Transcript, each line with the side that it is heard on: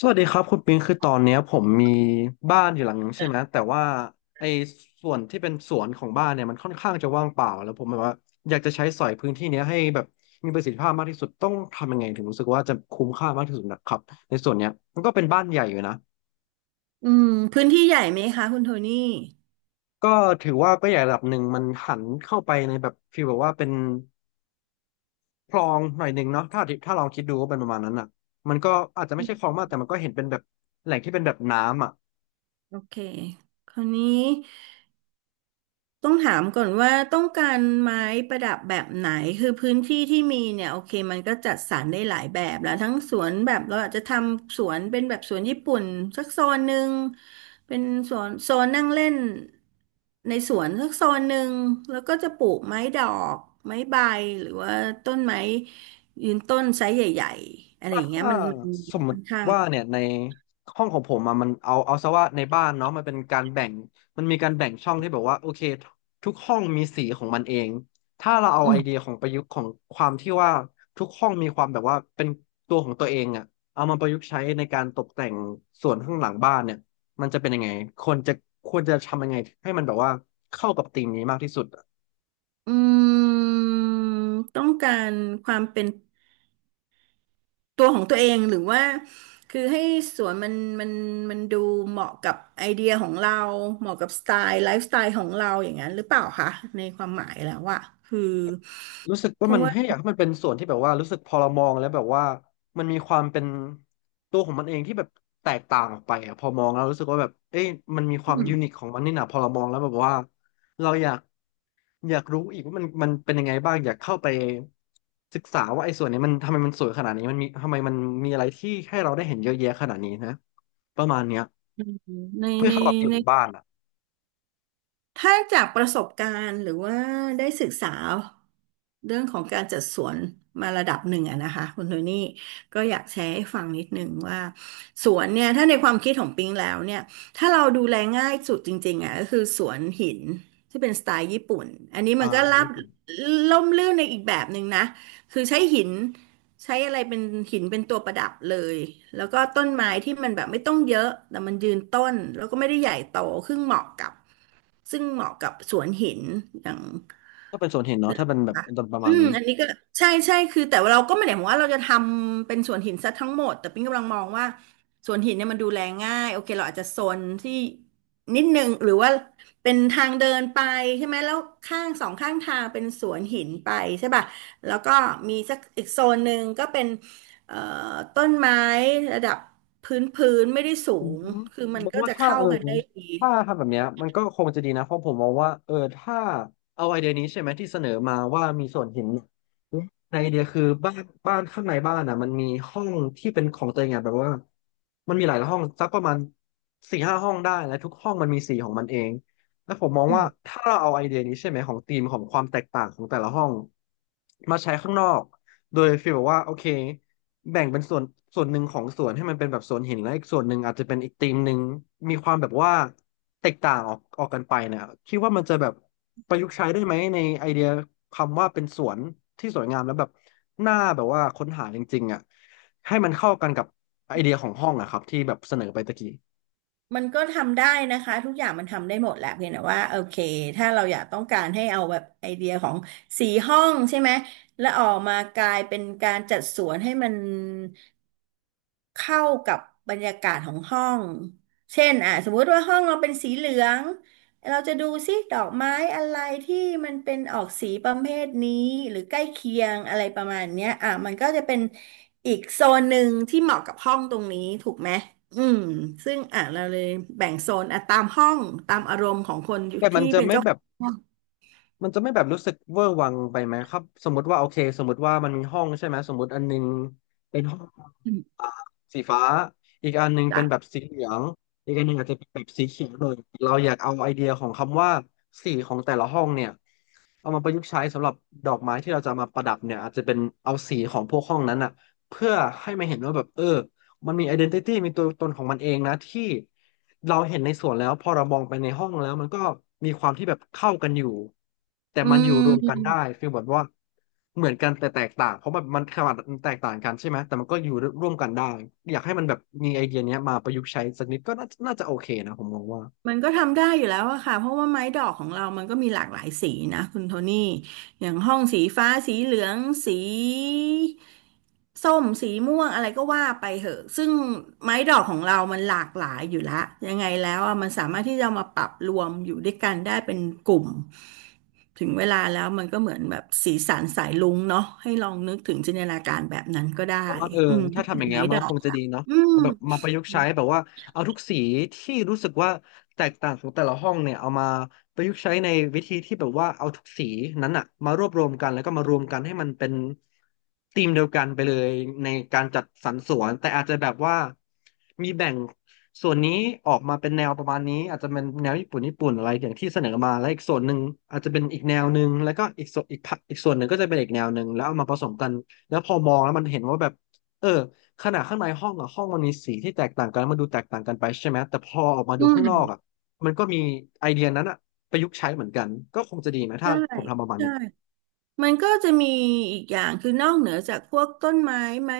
left: สวัสดีครับคุณปิงคือตอนเนี้ยผมมีบ้านอยู่หลังนึงใช่ไหมแต่ว่าไอ้ส่วนที่เป็นสวนของบ้านเนี่ยมันค่อนข้างจะว่างเปล่าแล้วผมแบบว่าอยากจะใช้สอยพื้นที่เนี้ยให้แบบมีประสิทธิภาพมากที่สุดต้องทำยังไงถึงรู้สึกว่าจะคุ้มค่ามากที่สุดนะครับในส่วนเนี้ยมันก็เป็นบ้านใหญ่อยู่นะ
right: อืมพื้นที่ใหญ่ไหมคะคุณโทนี่
left: ก็ถือว่าก็ใหญ่ระดับหนึ่งมันหันเข้าไปในแบบฟีลแบบว่าเป็นคลองหน่อยหนึ่งเนาะถ้าลองคิดดูก็เป็นประมาณนั้นอ่ะมันก็อาจจะไม่ใช่คลองมากแต่มันก็เห็นเป็นแบบแหล่งที่เป็นแบบน้ำอ่ะ
right: โอเคคราวนี้ต้องถามก่อนว่าต้องการไม้ประดับแบบไหนคือพื้นที่ที่มีเนี่ยโอเคมันก็จัดสรรได้หลายแบบแล้วทั้งสวนแบบเราอาจจะทำสวนเป็นแบบสวนญี่ปุ่นสักโซนหนึ่งเป็นสวนโซนนั่งเล่นในสวนสักโซนหนึ่งแล้วก็จะปลูกไม้ดอกไม้ใบหรือว่าต้นไม้ยืนต้นไซส์ใหญ่ๆอะไร
left: ก็
right: อย่างเงี้ย
left: ถ้า
right: มัน
left: สมม
right: ค่อ
left: ติ
right: นข้าง
left: ว่าเนี่ยในห้องของผมอะมันเอาซะว่าในบ้านเนาะมันเป็นการแบ่งมันมีการแบ่งช่องที่แบบว่าโอเคทุกห้องมีสีของมันเองถ้าเราเอา
right: อื
left: ไอ
right: ม
left: เดียของประยุกต์ของความที่ว่าทุกห้องมีความแบบว่าเป็นตัวของตัวเองอะเอามาประยุกต์ใช้ในการตกแต่งส่วนข้างหลังบ้านเนี่ยมันจะเป็นยังไงควรจะควรจะทำยังไงให้มันแบบว่าเข้ากับธีมนี้มากที่สุด
right: อืมต้องการความเป็นตัวของตัวเองหรือว่าคือให้สวนมันมันดูเหมาะกับไอเดียของเราเหมาะกับสไตล์ไลฟ์สไตล์ของเราอย่างนั้นหรือเปล่าคะในความหมายแล้วว่าคือ
left: รู้สึก
right: เพ
left: ว่ามั
right: ราะ
left: น
right: ว่า
left: ให้อยากให้มันเป็นส่วนที่แบบว่ารู้สึกพอเรามองแล้วแบบว่ามันมีความเป็นตัวของมันเองที่แบบแตกต่างออกไปอะพอมองแล้วรู้สึกว่าแบบเอ้ยมันมีค
right: อื
left: วาม
right: ม
left: ยูนิคของมันนี่นะพอเรามองแล้วแบบว่าเราอยากรู้อีกว่ามันมันเป็นยังไงบ้างอยากเข้าไปศึกษาว่าไอ้ส่วนนี้มันทำไมมันสวยขนาดนี้มันมีทำไมมันมีอะไรที่ให้เราได้เห็นเยอะแยะขนาดนี้นะประมาณเนี้ย
right: ใน
left: เพื่อ
right: ใน
left: เข้ากับธีม
right: ใน
left: ของบ้านอ่ะ
right: ถ้าจากประสบการณ์หรือว่าได้ศึกษาเรื่องของการจัดสวนมาระดับหนึ่งอะนะคะคุณโทนี่ก็อยากแชร์ให้ฟังนิดนึงว่าสวนเนี่ยถ้าในความคิดของปิงแล้วเนี่ยถ้าเราดูแลง่ายสุดจริงๆอะก็คือสวนหินที่เป็นสไตล์ญี่ปุ่นอันนี้
left: อ่า
right: มันก็
left: แบบ
right: รา
left: นี้
right: บ
left: ผม
right: ล่มลื่นในอีกแบบหนึ่งนะคือใช้หิน ใช้อะไรเป็นหินเป็นตัวประดับเลย แล้วก็ต้นไม้ที่มันแบบไม่ต้องเยอะ แต่มันยืนต้น แล้วก็ไม่ได้ใหญ่โตซึ่งเหมาะกับ ซึ่งเหมาะกับสวนหินอย่าง
left: ก็เป็นส่วนเห็นเนาะ
right: นึก
left: ถ้า
right: อ
left: เป็
right: อ
left: น
right: กไหม
left: แบบ
right: คะ
left: ตอนประ
right: อื
left: มาณ
right: ม
left: นี้
right: อันนี้ก็ใช่ใช่คือแต่ว่าเราก็ไม่ได้หมายว่าเราจะทำเป็นสวนหินซะทั้งหมดแต่ปิ๊งกำลังมองว่าสวนหินเนี่ยมันดูแลง่าย โอเคเราอาจจะโซนที่นิดนึงหรือว่า เป็นทางเดินไปใช่ไหมแล้วข้างสองข้างทางเป็นสวนหินไปใช่ป่ะแล้วก็มีสักอีกโซนหนึ่งก็เป็นเอ่อต้นไม้ระดับพื้นพื้นไม่ได้สู
left: ผม
right: งคือมัน
left: มอง
right: ก็
left: ว่า
right: จะ
left: ถ้า
right: เข้ากันได้ดี
left: ถ้าทำแบบเนี้ยมันก็คงจะดีนะเพราะผมมองว่าถ้าเอาไอเดียนี้ใช่ไหมที่เสนอมาว่ามีส่วนเห็นในไอเดียคือบ้านข้างในบ้านอ่ะมันมีห้องที่เป็นของตัวเองอ่ะแบบว่ามันมีหลายห้องสักประมาณสี่ห้าห้องได้และทุกห้องมันมีสีของมันเองแล้วผมมอง
right: อืม
left: ว่าถ้าเราเอาไอเดียนี้ใช่ไหมของธีมของความแตกต่างของแต่ละห้องมาใช้ข้างนอกโดยฟีลแบบว่าโอเค แบ่งเป็นส่วนส่วนหนึ่งของสวนให้มันเป็นแบบสวนหินและอีกส่วนหนึ่งอาจจะเป็นอีกธีมหนึ่งมีความแบบว่าแตกต่างออกกันไปนะคิดว่ามันจะแบบประยุกต์ใช้ได้ไหมในไอเดียคำว่าเป็นสวนที่สวยงามแล้วแบบหน่าแบบว่าค้นหาจริงๆอ่ะให้มันเข้ากันกับไอเดียของห้องอะครับที่แบบเสนอไปตะกี้
right: มันก็ทำได้นะคะทุกอย่างมันทำได้หมดแหละเพียงแต่ว่าโอเคถ้าเราอยากต้องการให้เอาแบบไอเดียของสีห้องใช่ไหมแล้วออกมากลายเป็นการจัดสวนให้มันเข้ากับบรรยากาศของห้องเช่นอ่ะสมมุติว่าห้องเราเป็นสีเหลือง เราจะดูซิดอกไม้อะไรที่มันเป็นออกสีประเภทนี้หรือใกล้เคียงอะไรประมาณเนี้ยอ่ะมันก็จะเป็นอีกโซนหนึ่งที่เหมาะกับห้องตรงนี้ถูกไหมอืมซึ่งอ่ะเราเลยแบ่งโซนอ่ะตามห้องตามอารมณ์ของคน
left: แต่มั
right: ที่
left: นจะ
right: เป็น
left: ไม่
right: เจ้า
left: แบ
right: ข
left: บ
right: องห้อง
left: มันจะไม่แบบรู้สึกเวอร์วังไปไหมครับสมมติว่าโอเคสมมติว่ามันมีห้องใช่ไหมสมมติอันหนึงเป็นห้องอ่าสีฟ้าอีกอันหนึงเป็
right: จ้ะ
left: นแบบสีเหลืองอีกอันหนึงอาจจะเป็นแบบสีเขียวเลยเราอยากเอาไอเดียของคำว่าสีของแต่ละห้องเนี่ยเอามาประยุกต์ใช้สำหรับดอกไม้ที่เราจะมาประดับเนี่ยอาจจะเป็นเอาสีของพวกห้องนั้นอ่ะเพื่อให้มันเห็นว่าแบบมันมี identity มีตัวตนของมันเองนะที่เราเห็นในสวนแล้วพอเรามองไปในห้องแล้วมันก็มีความที่แบบเข้ากันอยู่แต่
right: อื
left: มันอยู่รวมกันได้
right: ม
left: ฟีลแบบว่าเหมือนกันแต่แตกต่างเพราะมันมันขนาดมันแตกต่างกันใช่ไหมแต่มันก็อยู่ร่วมกันได้อยากให้มันแบบมีไอเดียเนี้ยมาประยุกต์ใช้สักนิดก็น่าจะโอเคนะผมมองว่า
right: มันก็ทำได้อยู่แล้วอะค่ะเพราะว่าไม้ดอกของเรามันก็มีหลากหลายสีนะคุณโทนี่อย่างห้องสีฟ้าสีเหลืองสีส้มสีม่วงอะไรก็ว่าไปเหอะซึ่งไม้ดอกของเรามันหลากหลายอยู่ละยังไงแล้วอะมันสามารถที่จะเอามาปรับรวมอยู่ด้วยกันได้เป็นกลุ่มถึงเวลาแล้วมันก็เหมือนแบบสีสันสายรุ้งเนาะให้ลองนึกถึงจินตนาการแบบนั้นก็
left: เพ
right: ได้
left: ราะว่าถ้า
right: ถ้า
left: ทำ
right: เป็
left: อ
right: น
left: ย่างเงี้
right: ไม้
left: ยมัน
right: ดอ
left: ก็ค
right: ก
left: งจะ
right: ค่ะ
left: ดีเนาะ
right: อืม
left: เอาแบบมาประยุกต์ใช้แบบว่าเอาทุกสีที่รู้สึกว่าแตกต่างของแต่ละห้องเนี่ยเอามาประยุกต์ใช้ในวิธีที่แบบว่าเอาทุกสีนั้นอะมารวบรวมกันแล้วก็มารวมกันให้มันเป็นธีมเดียวกันไปเลยในการจัดสรรสวนแต่อาจจะแบบว่ามีแบ่งส่วนนี้ออกมาเป็นแนวประมาณนี้อาจจะเป็นแนวญี่ปุ่นญี่ปุ่นอะไรอย่างที่เสนอมาแล้วอีกส่วนหนึ่งอาจจะเป็นอีกแนวหนึ่งแล้วก็อีกส่วนอีกพักอีกส่วนหนึ่งก็จะเป็นอีกแนวหนึ่งแล้วเอามาผสมกันแล้วพอมองแล้วมันเห็นว่าแบบ เออขนาดข้างในห้องอะห้องมันมีสีที่แตกต่างกันมันดูแตกต่างกันไปใช่ไหมแต่พอออกมาดู
right: อื
left: ข้างนอ
right: ม
left: กอะมันก็มีไอเดียนั้นอะประยุกต์ใช้เหมือนกันก็คงจะดีไหมถ้า
right: ใช่
left: ผมทำประมาณ
right: ใช่
left: เนี้ย
right: มันก็จะมีอีกอย่างคือนอกเหนือจากพวกต้นไม้ไม้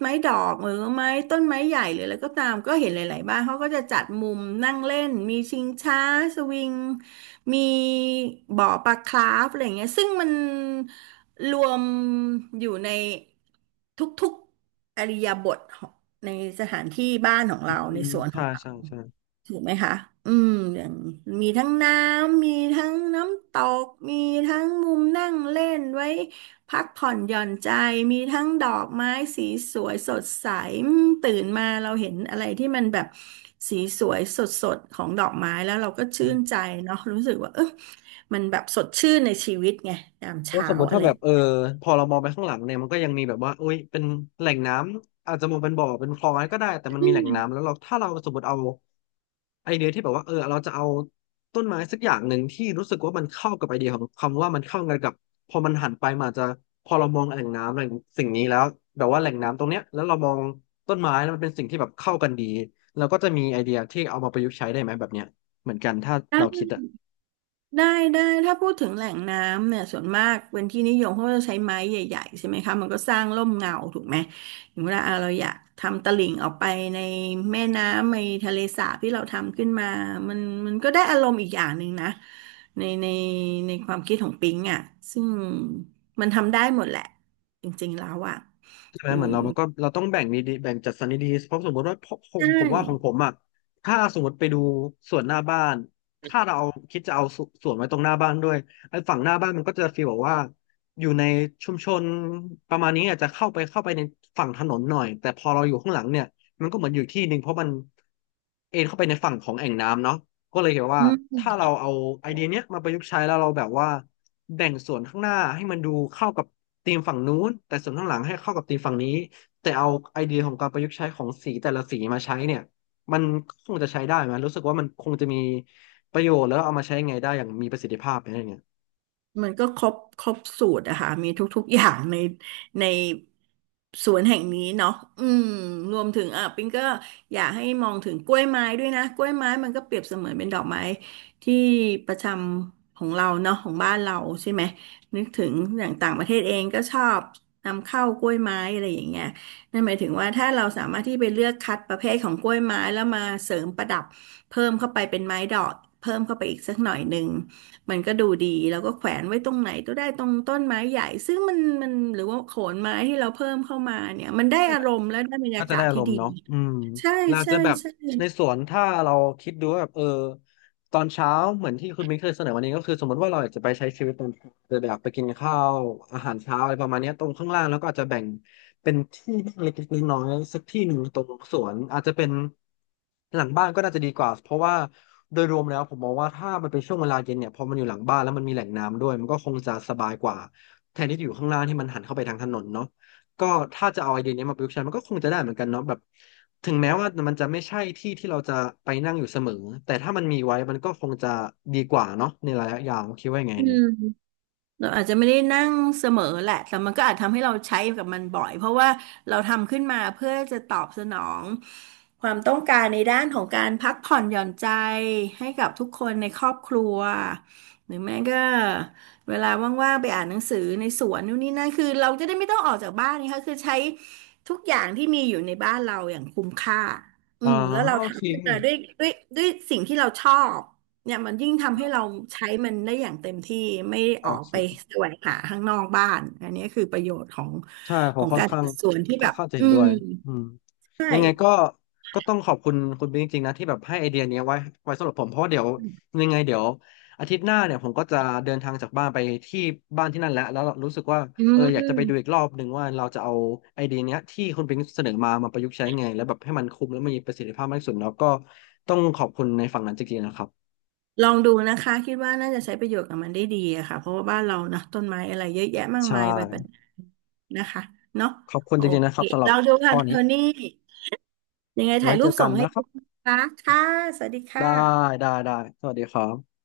right: ดอกหรือไม้ต้นไม้ใหญ่หรืออะไรก็ตามก็เห็นหลายๆบ้านเขาก็จะจัดมุมนั่งเล่นมีชิงช้าสวิงมีบ่อปลาคราฟอะไรอย่างเงี้ยซึ่งมันรวมอยู่ในทุกๆอิริยาบถของในสถานที่บ้านของ
left: อื
right: เราใน
left: ม
right: สวนข
left: ใช่
right: องเรา
left: ใช่ใช่
right: ถูกไหมคะอืมอย่างมีทั้งน้ำมีทั้งน้ำตก มีทั้งมุมนั่งเล่นไว้พักผ่อนหย่อนใจ มีทั้งดอกไม้สีสวยสดใสอืมตื่นมาเราเห็นอะไรที่มันแบบสีสวยสดสดของดอกไม้แล้วเราก็ชื่นใจเนาะรู้สึกว่ามันแบบสดชื่นในชีวิตไงยาม
left: ว่า
right: เช้า
left: สมมติ
right: อะ
left: ถ้า
right: ไร
left: แบบพอเรามองไปข้างหลังเนี่ยมันก็ยังมีแบบว่าโอ้ยเป็นแหล่งน้ำอาจจะมองเป็นบ่อเป็นคลองอะไรก็ได้แต่มันมีแหล่งน้ำแล้วเราถ้าเราสมมติเอาไอเดียที่แบบว่าเราจะเอาต้นไม้สักอย่างหนึ่งที่รู้สึกว่ามันเข้ากับไอเดียของคำว่ามันเข้ากันกับพอมันหันไปมันอาจจะพอเรามองแหล่งน้ำแหล่งสิ่งนี้แล้วแบบว่าแหล่งน้ำตรงเนี้ยแล้วเรามองต้นไม้แล้วมันเป็นสิ่งที่แบบเข้ากันดีเราก็จะมีไอเดียที่เอามาประยุกต์ใช้ได้ไหมแบบเนี้ยเหมือนกันถ้าเราคิดอะ
right: ได้ได้ถ้าพูดถึงแหล่งน้ำเนี่ยส่วนมากเป็นที่นิยมเพราะว่าเราใช้ไม้ใหญ่ๆใช่ไหมคะมันก็สร้างร่มเงาถูกไหมอย่างเวลาอ่ะเราอยากทำตลิ่งออกไปในแม่น้ำในทะเลสาบที่เราทำขึ้นมามันมันก็ได้อารมณ์อีกอย่างหนึ่งนะในความคิดของปิงอ่ะซึ่งมันทำได้หมดแหละจริงๆแล้วอ่ะ
left: ใช่ไหม
right: คือ
left: เหมือนเราก็เราต้องแบ่งดีๆแบ่งจัดสรรดีๆเพราะสมมติว่าผ
right: ใช
left: มผมว่าของผ
right: ่
left: มอ่ะถ้าสมมติไปดูสวนหน้าบ้านถ้าเราเอาคิดจะเอาสสวนไว้ตรงหน้าบ้านด้วยไอ้ฝั่งหน้าบ้านมันก็จะฟีลแบบว่าอยู่ในชุมชนประมาณนี้อาจจะเข้าไปในฝั่งถนนหน่อยแต่พอเราอยู่ข้างหลังเนี่ยมันก็เหมือนอยู่ที่หนึ่งเพราะมันเอนเข้าไปในฝั่งของแอ่งน้ำเนาะก็เลยเห็นว่า
right: อืม
left: ถ้าเราเอาไอเดียเนี้ยมาประยุกต์ใช้แล้วเราแบบว่าแบ่งส่วนข้างหน้าให้มันดูเข้ากับ ธีมฝั่งนู้นแต่ส่วนข้างหลังให้เข้ากับธีมฝั่งนี้แต่เอาไอเดียของการประยุกต์ใช้ของสีแต่ละสีมาใช้เนี่ยมันคงจะใช้ได้ไหมรู้สึกว่ามันคงจะมีประโยชน์แล้วเอามาใช้ไงได้อย่างมีประสิทธิภาพอะไรเงี้ย
right: มันก็ครบสูตรอะค่ะมีทุกๆอย่างในในสวนแห่งนี้เนาะอืมรวมถึงอ่ะปิงก็อยากให้มองถึงกล้วยไม้ด้วยนะกล้วยไม้มันก็เปรียบเสมือนเป็นดอกไม้ที่ประจำของเราเนาะของบ้านเราใช่ไหมนึกถึงอย่างต่างประเทศเองก็ชอบนำเข้ากล้วยไม้อะไรอย่างเงี้ยนั่นหมายถึงว่าถ้าเราสามารถที่ไปเลือกคัดประเภทของกล้วยไม้แล้วมาเสริมประดับเพิ่มเข้าไปเป็นไม้ดอกเพิ่มเข้าไปอีกสักหน่อยหนึ่ง มันก็ดูดีแล้วก็แขวนไว้ตรงไหนก็ได้ตรงต้นไม้ใหญ่ซึ่งมันมันหรือว่าโขนไม้ที่เราเพิ่มเข้ามาเนี่ยมันได้อารมณ์และได้บรร
left: ก็
right: ยา
left: จะ
right: กา
left: ได้
right: ศ
left: อาร
right: ที่
left: ม
right: ดี
left: ณ์เนาะอืม
right: ใช่
left: เรา
right: ใช่
left: จะแบบ
right: ใช่
left: ในสวนถ้าเราคิดดูว่าแบบตอนเช้าเหมือนที่คุณมิ้นเคยเสนอวันนี้ก็คือสมมติว่าเราอยากจะไปใช้ชีวิตตอนจะแบบไปกินข้าวอาหารเช้าอะไรประมาณเนี้ยตรงข้างล่างแล้วก็อาจจะแบ่งเป็นที่เล็กๆน้อยๆสักที่หนึ่งตรงสวนอาจจะเป็นหลังบ้านก็น่าจะดีกว่าเพราะว่าโดยรวมแล้วผมมองว่าถ้ามันเป็นช่วงเวลาเย็นเนี่ยพอมันอยู่หลังบ้านแล้วมันมีแหล่งน้ำด้วยมันก็คงจะสบายกว่าแทนที่จะอยู่ข้างล่างที่มันหันเข้าไปทางถนนเนาะ ก็ถ้าจะเอาไอเดียนี้มาประยุกต์ใช้มันก็คงจะได้เหมือนกันเนาะแบบถึงแม้ว่ามันจะไม่ใช่ที่ที่เราจะไปนั่งอยู่เสมอแต่ถ้ามันมีไว้มันก็คงจะดีกว่าเนาะในระยะยาวคิดว่ายังไง
right: อื
left: เนี่ย
right: ม เราอาจจะไม่ได้นั่งเสมอแหละแต่มันก็อาจทำให้เราใช้กับมันบ่อยเพราะว่าเราทำขึ้นมาเพื่อจะตอบสนองความต้องการในด้านของการพักผ่อนหย่อนใจให้กับทุกคนในครอบครัวหรือแม้ก็เวลาว่างๆไปอ่านหนังสือในสวนนู่นนี่นั่นคือเราจะได้ไม่ต้องออกจากบ้านนะคะคือใช้ทุกอย่างที่มีอยู่ในบ้านเราอย่างคุ้มค่าอื
left: อ๋อ
right: มแล้วเรา
left: โอเค
right: ทำขึ้นมาด้วยด้วยสิ่งที่เราชอบ เนี่ยมันยิ่งทำให้เราใช้มันได้อย่างเต็มที่ไม่
left: โอ
right: ออกไป
left: เค
right: แสวงหาข้างนอกบ้านอันนี้คือประโยชน์ของ
left: ใช่ผมค่อน
right: การ
left: ข้าง
right: จัดสวนที่
left: ค่อ
right: แบ
left: น
right: บ
left: ข้างจะเห็นด้วยอืม
right: ใช่
left: ยังไงก็ต้องขอบคุณคุณบิ๊กจริงๆนะที่แบบให้ไอเดียเนี้ยไว้สำหรับผมเพราะว่าเดี๋ยวยังไงเดี๋ยวอาทิตย์หน้าเนี่ยผมก็จะเดินทางจากบ้านไปที่บ้านที่นั่นแหล้วแล้วรู้สึกว่า
right: อื
left: อยากจะไปดูอีก
right: ม
left: รอบหนึ่งว่าเราจะเอาไอเดียเนี้ยที่คุณบิ๊กเสนอมามาประยุกต์ใช้ไงแล้วแบบให้มันคุ้มและมีประสิทธิภาพมากที่สุดแล้วก็ต้องขอบคุณในฝั่งนั้นจริงๆนะครับ
right: ลองดูนะคะคิดว่าน่าจะใช้ประโยชน์กับมันได้ดีอะค่ะเพราะว่าบ้านเรานะต้นไม้อะไรเยอะแยะมาก
left: ใช่
right: มายไปเป็นนะคะเนาะ
left: ขอบคุณ
right: โอ
left: จริงๆนะค
right: เค
left: รับสำหรับ
right: เราดูค่ะ
left: ข้อ
right: โท
left: นี้
right: นี่ยังไงถ่า
left: ไว้
right: ยรู
left: เจ
right: ป
left: อ
right: ส่
left: กัน
right: งให้
left: นะค
right: ดู
left: รับ
right: นะคะค่ะสวัสดีค่
left: ได้
right: ะ
left: ได้ได้สวัสดีครับ